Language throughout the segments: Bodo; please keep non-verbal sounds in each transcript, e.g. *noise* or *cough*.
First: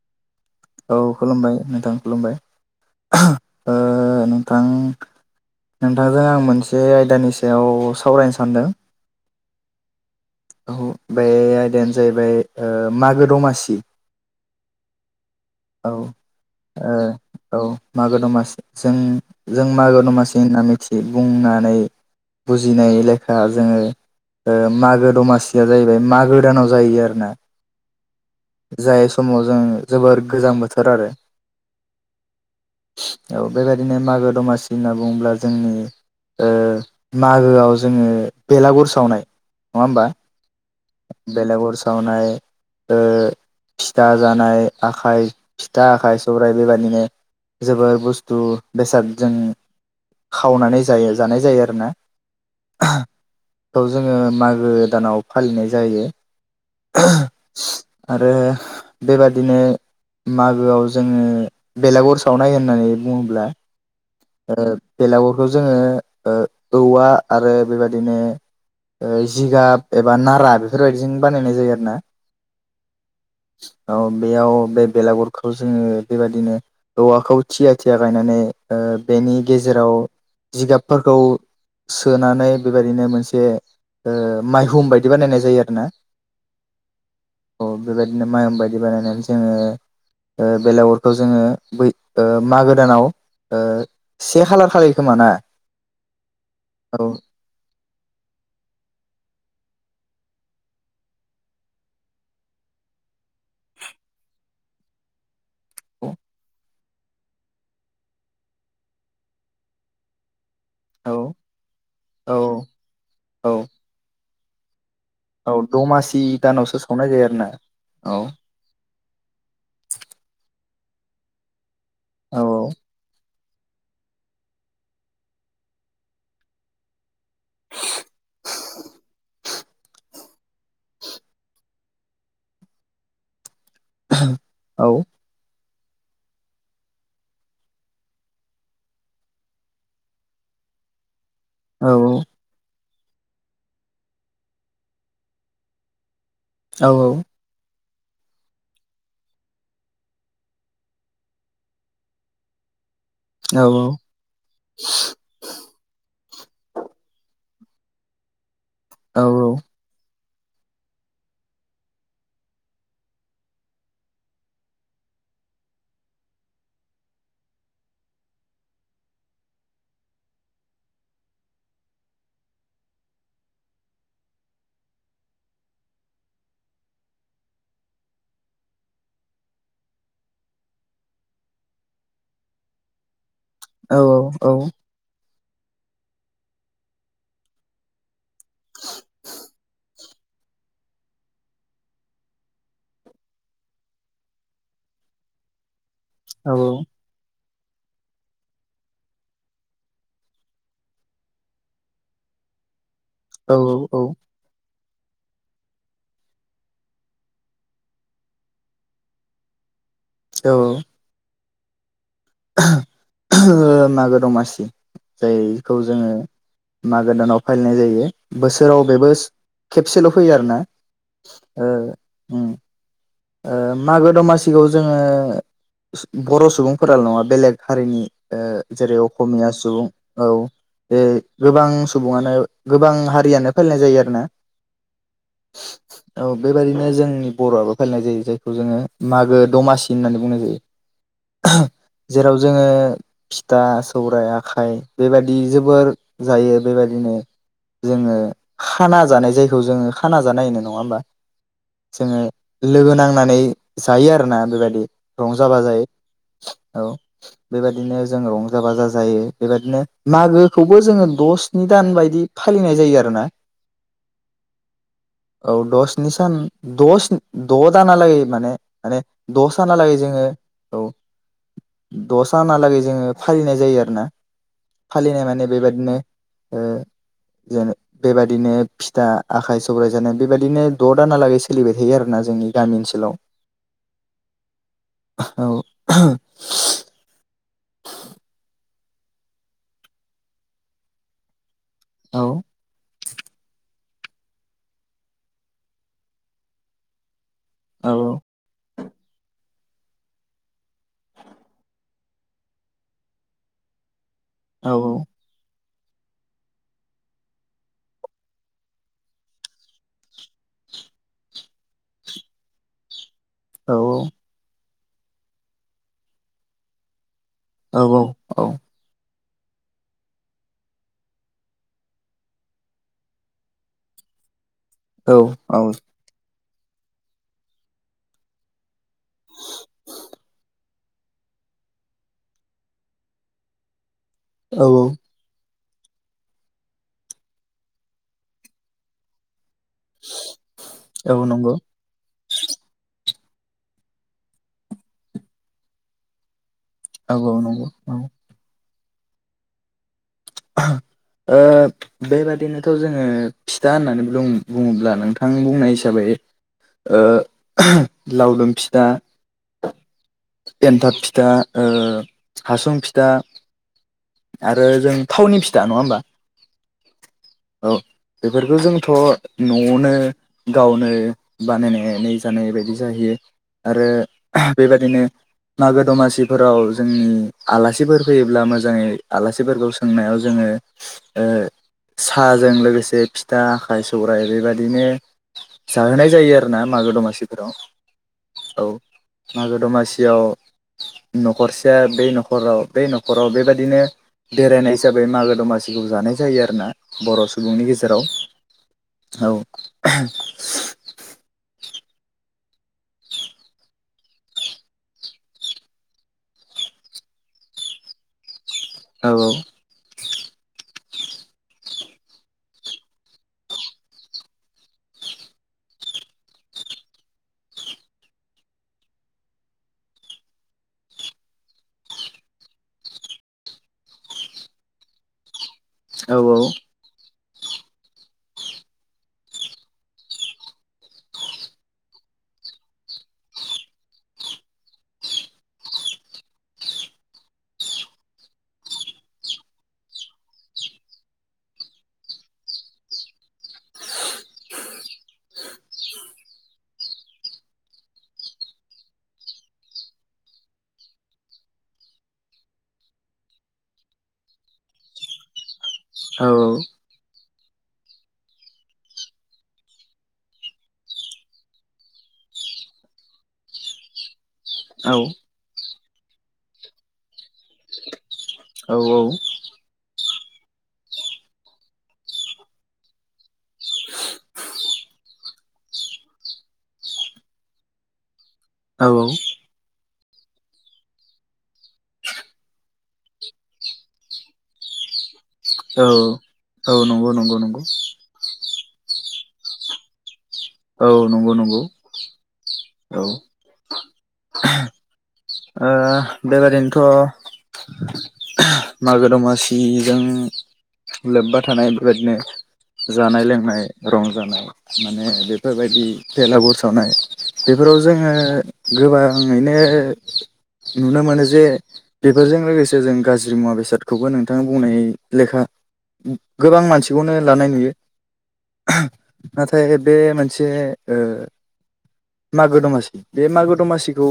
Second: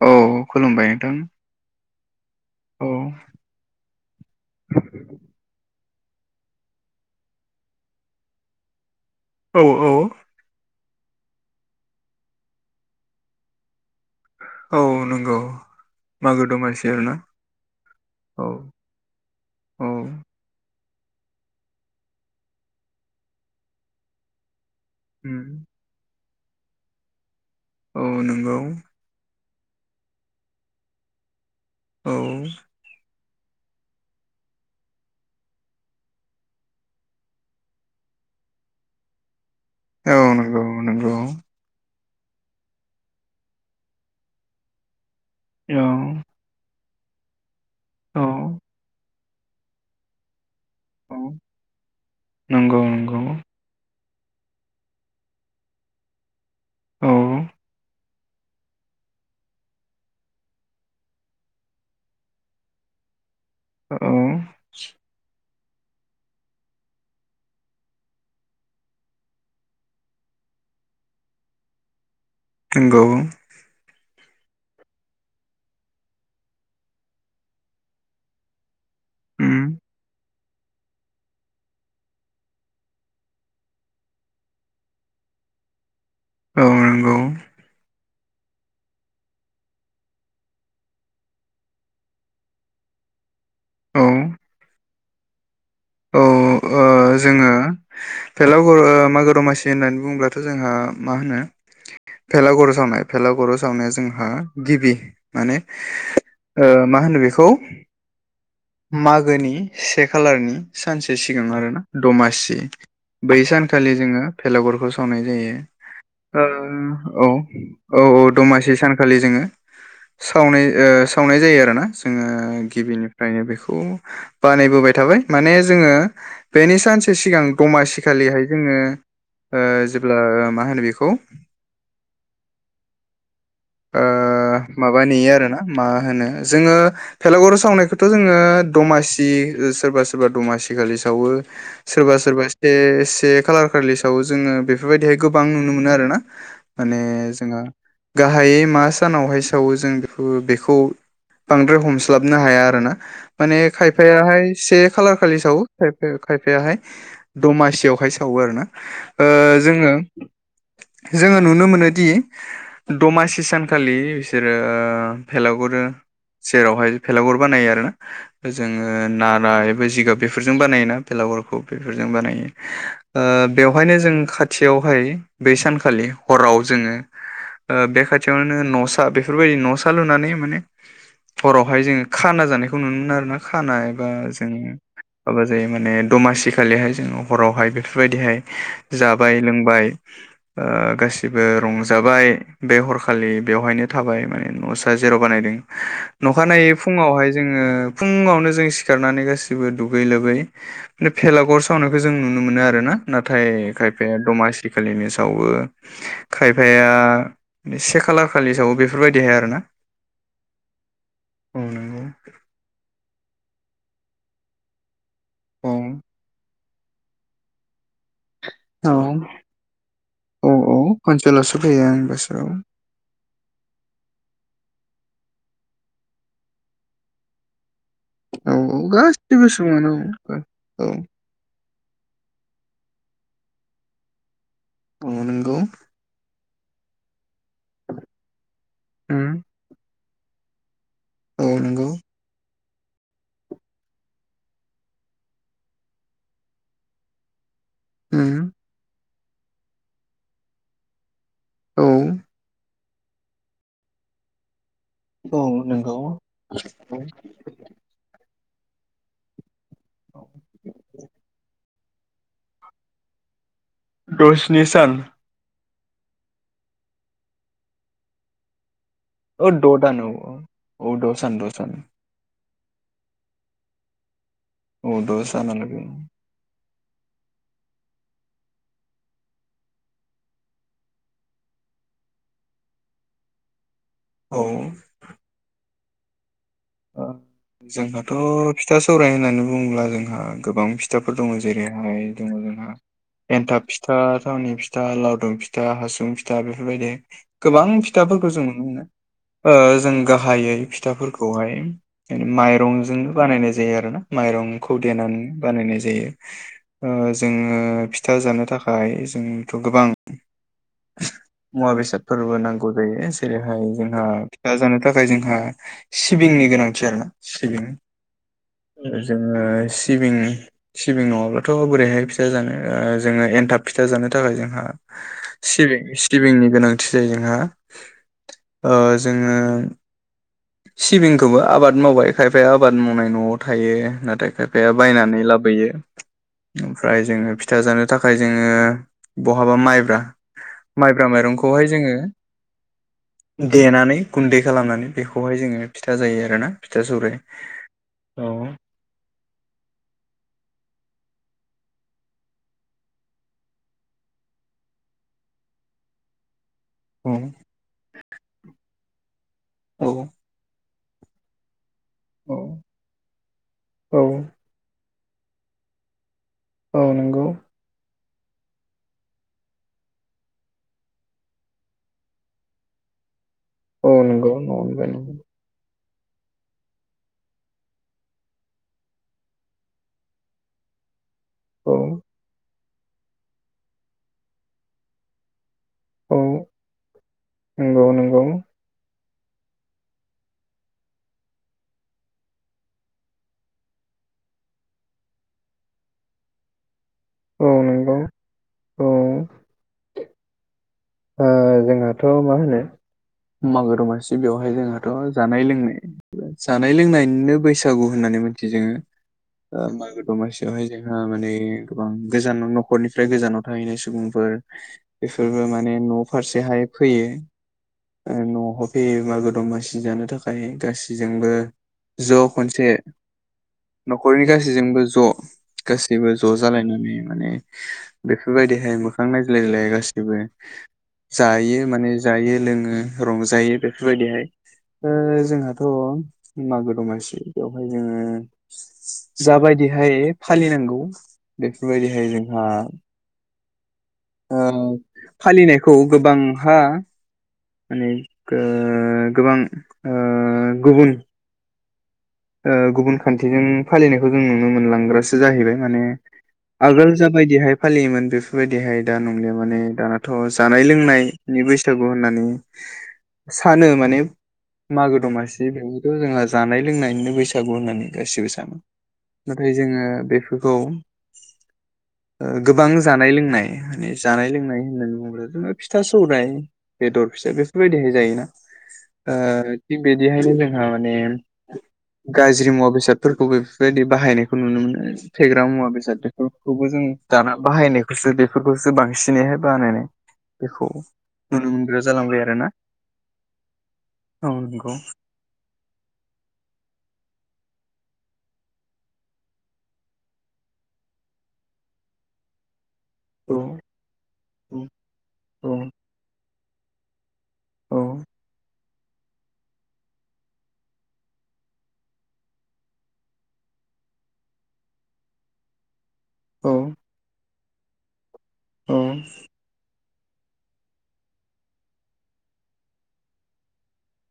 औ खुलुमबाय औ नोंथां खुलुमबाय नोंथां खुलुमबाय। औ ओ नोंथां। नोंथांजों आं मोनसे आयदानि सायाव सावरायनो सानदों। औ औ औ आयदायानो जाहैबाय मागो दमासि। औ नंगौ। मागो दमासि आरोना औ' औ मागो औ दमासि जों जों औ मागो दमासि होनना मिथि बुंनानै बुजिनाय लेखा जोङो ओ मागो उम दमासिया जाहैबाय मागो दानाव जाहायो आरो ना। औ नंगौ। जों जोबोर गोजां बोथोर आरो औ औ बेबायाददिनो मागो दमासि होनना बुङोब्ला जोंनि ओ मागोआव जोङो बेलागुर सावनाय होमबा औ नंगौ नंगौ। बेलागुर सावनाय ओ फिथा जानाय आखाइ औ फिथा आखाइ सौराइ बेबायदिनो जोबोर औ बुस्थु बेसाद जों खावनानै जायो औ जानाय जायो आरो ना। नंगौ नंगौ जोङो मागो दानाव फालिनाय जायो। औ आरो बेबादिनो मागोआव जोङो बेलागुर सावनाय होननानै बुङोब्ला औ ओ बेलागुर बेखौ जोङो औवा आरो बेबायदिनो जिगाब एबा नारा बेफोरबायदिजों बानायनाय जायो आरो ना। नंगौ। औ बेयाव बे बेलागुरखौ जोङो बेबायदिनो औवाखौ थिया थिया गायनानै बेनि उम गेजेराव जिगाबफोरखौ सोनानै बेबायदिनो मोनसे माइहुम बायदि बानायनाय जायो आरोना। औ नंगौ। *unintelligible* बायदि बानायनानै जोङो ओ बेलागुरखौ जोङो बै मागो दानाव ओ औ से खालार खालि खोमा ना? औ ओ औ जोङो *inaudible* मागो दमासि होननानै बुङोब्लाथ' जोंहा मा होनो? भेलाघर' सावनाय भेलाघर' सावनाया जोंहा गिबि माने औ। ओ मा होनो बेखौ मागोनि से खालारनि सानसे औ सिगां आरोना दमासि औ बै औ सानखालि जोङो भेलागुरखौ सावनाय औ जायो। दमासि दानावसो सावनाय जायो औ आरो ना औ औ दमासि सानखालि जोङो सावनाय ओ सावनाय जायो आरोना जोङो औ गिबिनो *unintelligible* बेखौ बानायबोबाय थाबाय माने जोङो बेनि सानसे सिगां दमासि खालिहाय जोङो जेब्ला मा होनो बेखौ ओ औ औ माबा नेयो आरोना। मा होनो जोङो भेलागर सावनायखौथ' जोङो दमासि सोरबा- सोरबा दमासि आथिखालि सावो। औ सोरबा- सोरबा से- से खालार खालि सालों। जोङो बेफोरबायदिहाय गोबां नुनो मोनो आरो ना। औ माने जोंहा हायै मा सानावहाय सावो जों बेखौ- बेखौ बांद्राय हमस्लाबनो हाया आरोना। माने औ खायफायाहाय से खालार खालि सावो खायफाया खायफायाहाय दमासियावहाय सावो आरो ना औ ओ जोङो जोङो नुनो मोनोदि दमासि सानखालि बिसोरो भेलागुर सेरावहाय भेलागुर बानायो आरोना जोङो नारा एबा जिगाब बेफोरजों बानायोना भेलागुर *unintelligible* ओ बेवहायनो जों खाथियावहाय बै सानखालि हराव जोङो ओ बे खाथियावनो न'सा बेफोरबायदि न'सा लुनानै माने हरावहाय जोङो खाना जानायखौ नुनो मोनो आरो ना खाना औ एबा औ जोङो माबा जायो माने दमासि खालिहाय जोङो हरावहाय बेफोरबायदिहाय जाबाय -लोंबाय ओ गासिबो रंजाबाय। बे हरखालि बेवहायनो थाबाय माने न'सा जेराव बानायदों न'खानायै फुङावहाय जोङो फुंआवनो जों सिखारनानै गासिबो दुगै लोबै बे भेलागर सावनायखौ जों नु *unintelligible* मोनो आरोना। औ नाथाय खायफाया दमासि खालि नि सावो खायफाया बे से खालार खालि सावो बेफोरबायदिहाय आरोना। औ ओ नोंगौ‌ मागो दमासि जायखौ जोङो मागो दानाव फालिनाय जायो। बोसोराव औ बेबो खेबसेल' फैयो औ आरोना औ ओनसोलावसो ओ फैयो आंनि उम गोसोआव ओ मागो दमासिखौ जोङो बर' सुबुंफोराल' नङा बेलेग हारिनि ओ औ औ जेरै गासिबो अखमिया सुबुं सुबुङानो औ औ बे गोबां सुबुङानो गोबां हारियानो फालिनाय जायो आरोना। उम नोंगौ। औ बेबायदिनो जोंनि बर'आबो फालिनाय जायो। जायखौ जोङो उम मागो दमासि होननानै बुंनाय जायो। औ नोंगौ। जेराव जोङो फिथा, सौराइ, आखाइ बेबादि जोबोर जायो बेबादिनो जोङो उम खाना जानाय जायखौ जोङो खाना जानाय होनो नङा होमबा? औ जोङो लोगो नांनानै जायो आरोना बेबादि। औ रंजा -बाजायै। नंगौ ओ बेबादिनो जों रंजा बाजा जायो बेबादिनो मागोखौबो जोङो द' स्नि दान बायदि फालिनाय जायो आरोना। द स्नि सान औ द स्नि सान दस द दानालगै माने। माने औ द' दसानालागै दान औ जोङो औ। *unintelligible* फानहालागै जोङो फालिनाय जायो आरोना औ द' फालिनाय माने सानालागै बेबादिनो ओ जानो बेबादिनो फिथा आखाइ सौराइ जानाय बेबादिनो द दानालागै सोलिबाय थायो आरोना जोंनि गामि ओनसोलाव। *inaudible* औ औ ओ-जोंहाथ फिथा सौराय होननानै बुङोब्ला जोंहा गोबां फिथाफोर दङ। जेरैहाय औ दोङो जोंहा। एन्थाब फिथा थावनि फिथा लावदुम फिथा हासुं फिथा बेफोरबायदि। गोबां औ फिथाफोरखौ जों नुनो मोनो ओ-जों गाहायै फिथाफोरखौहाय। माइरंजोंनो बानायनाय जायो आरो ना औ माइरंखौ देनानै बानायनाय। जायो ओ-जोङो फिथा जानो थाखाय जोंथ गोबां मुवा बेसादफोरबो नांगौ जायो। जेरैहाय औ जोंहा फिथा जानो थाखाय जोंहा सिबिंनि गोनांथि आरो ना। औ औ औ जोङो सिबिं-सिबिं नङाब्लाथ बोरैहाय फिथा जानो जोङो एन्थाब फिथा जानो। थाखाय जोंहां औ सिबिं-सिबिंनि। गोनांथि जायो जोंहा ओ-जोङो सिबिं खौबो आबाद मावबाय खायफाया आबाद मावनाय नआव थायो नाथाय औ खायफाया बायनानै लाबोयो। ओमफ्राय जोङो फिथा जानो थाखाय जोङो ब हाबा माइब्रा माइब्रा औ नंगौ माइरंखौहाय जोङो। देनानै गुन्दै खालामनानै बेखौहाय जोङो फिथा जायो आरोना। फिथा औ सौराइ औ नंगौ औ। *unintelligible* ओ बे बादिनोथ जोङो फिथा होननानै बुङोब्ला नोंथां बुंनाय हिसाबै। ओ औ ओह लावदुम फिथा। औ एन्थाब फिथा ओ-हासुं फिथा औ आरो जों। थावनि फिथा नङा होनबा औ नंगौ बेफोरखौ जोंथ नआवनो गावनो बानायनानै जानाय बायदि जाहैयो। आरो औ नंगौ ओह बे न'निफ्राय बादिनो नंगौ मागो दमासिफोराव जो आलासिफोर फैयोब्ला मोजाङै आलासिफोरखौ सोंनायाव जोङो। ए ओ औ साहाजों लोगोसे फिथा आखाइ सौरायाइ बे बाददिनो। जाहोनाय औ जायो आरो ना मागो दमासिफोराव नंगौ नंगौ औ मागो दमासि याव नखरसेया बै नखराव बै नखराव बे बायदिनो। बेरायनाय हिसाबै मागो दमासिखौ जानाय जायो आरो ना। बर औ सुबुंनि नंगौ गेजेराव औ ओह थ मा होनो मागो दमासि बेवहाय जोंहाथ जानाय लोंनाय जानाय लोंनायनो बैसागु होननानै मोन। जोङो औ ओ-मागो दमासियावहाय जोंहा माने गोबां गोजानाव नखरनिफ्राय गोजानाव थाहैनाय सुबुंफोर बेफोरबो मा माने न फारसेहाय फैयो। ओ-नआव फैयो मागो दमासि जानो थाखाय गासै जोंबो। ज खनसे नखरनि गासैजोंबो ज गासैबो औ ज जालायनानै माने बेफोर बायदिहाय मोखां नायज्लायलाय गाैबो। जायो माने जायो लोङो रंजायो बेफोर बायदिहाय। ओ जोंहाथ' मागो दमासि बेवहाय जोङो जाबाय दिहाय फालिनांगौ बेफोर बायदिहाय जोंहा ओ फालिनायखौ गोबांहा माने गो गोबां ओ गुबुन ओ गुबुन खान्थिजों फालिनायखौ जों नुनो मोनलांग्रासो जाहैबाय माने औ आगोल जा बेफोर बायदिहाय फालियोमोन बेफोर बायदिहाय दा नंलिया माने दानाथ' जानाय लोंनायनि बैसागु होनना सानो माने औ मागो दमासि बेबोथ' जोंहा जानाय लोंनायनिनो बैसाग होननानै गासिबो सानो औ नाथाय जोङो बे बेखौ ओ गोबां जानाय लोंनाय माने जानाय लोंनाय होननानै बुङोब्ला बिदिनो फिथा सौराइ बेदर फिथाइ बेफोर बायदिहाय जायोना ओ बिदिहायनो जोंहा माने गाज्रि मुवा बेसादफोरखौबो बेफोर बायदि बाहायनो खौ नुनो मोनो फेग्रा मुवा औ बेसाद बेफोरखौबो औ जों नंगौ दाना नंगौ नंगौ बाहायनायखौसो बे फोरखौसो बांसिनैहाय बानायनाय बेखौ औ नंगौ नुनो नंगौ मोनग्रा जालांबाय आरोना। औ ओ औ नंगौ बे‌ बादे बेन्थ' मागो दमासिजों लोब्बा थानाय बे बायदिनो जानाय औ लोंनाय रंजानाय औ माने औ बेफोर बायदि बेलागुरु सावनाय। बेफोराव जोङो गोबाङैनो नुनो मोनो जे बेफोरजों लोगोसे जों गाज्रि मुवा बेसादखौबो नोंथाङा बुंनाय लेखा गोबां मानसिखौनो लानाय नुयो नाथाय बे मोनसे ओ मागो दमासि बे मागो दमासिखौ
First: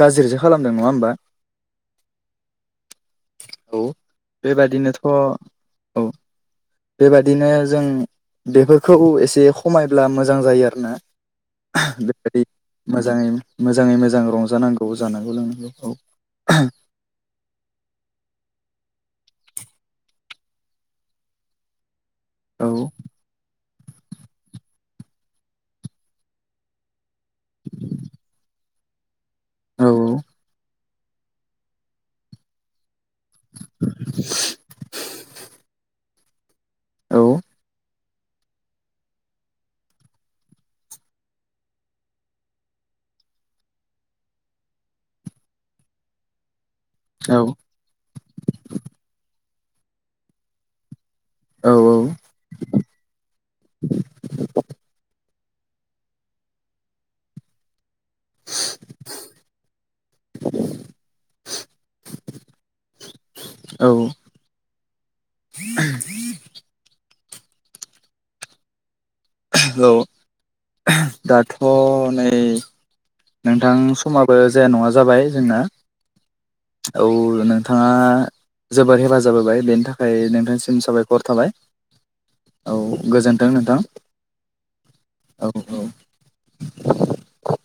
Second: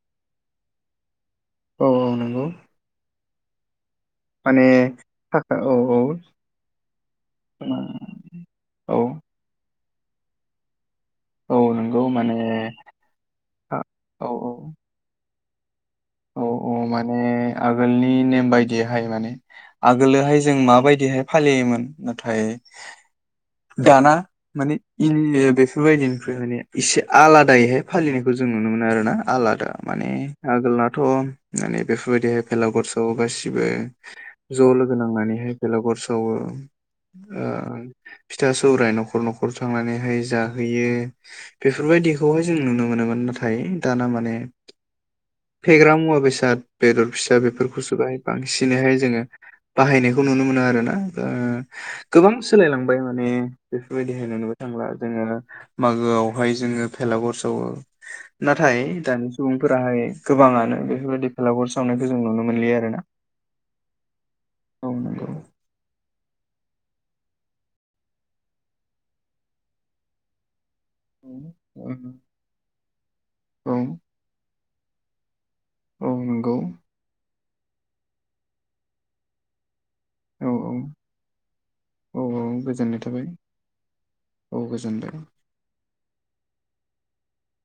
गाज्रिसो खालामदों नङा होमबा? औ औ नंगौ। औ माने बेबादिनोथ' औ। बेबादिनो जों औ बेफोरखौ एसे खमायब्ला मोजां जायो आरोना। औ नंगौ माने बेबायदि मोजाङै औ मोजाङै मोजां औ रंजानांगौ जानांगौ लोंनांगौ औ। औ औ माने आगोलनि नेम बायदिहाय माने। आगोलोहाय जों माबायदिहाय फालियोमोन नाथाय औ दाना माने इ बेफोरबायदिनिफ्राय माने इसे आलादायैहाय फालिनायखौ जों नुनो मोनो आरो ना आलादा औ माने आगोलना थ' माने बेफोरबायदिहाय भेलागुर सा खौ गासिबो ज' लोगो नांनानैहाय बेलागुर सावो औ ओ फिथा सौराय न'खर न'खर थांनानैहाय जाहोयो बेफोरबायदिखौहाय जों नुनो मो नोमोन नाथाय दाना माने *inaudible* फेग्रा मुवा बेसाद बेदर फिसा बेफोरखौसो बाहाय बांसिनैहाय जोंङो बाहायनायखौ नुनो मोनो आरो ना। ओ औ गोबां सोलायलांबाय माने बेफोरबायदिहाय नुबो थांला जोङो। मागोआवहाय जोङो भेलाघर सावो नाथाय दानि सुबुंफोराहाय गोबाङानो बेफोरबायदि भेलागुर सावनायखौ जों नुनो मोनलिया आरो ना। औ। हेलौ दाथ' औ नै औ नोंथां समाबो जाया नङा जाबाय जोंना। औ नंगौ। थाङा जोबोर हेफाजाब होबाय बेनि थाख खाय औ नोंथांसिम साबायखर थाबाय औ गोजोन्थों नोंथां। औ गोजोनबाय औ औ।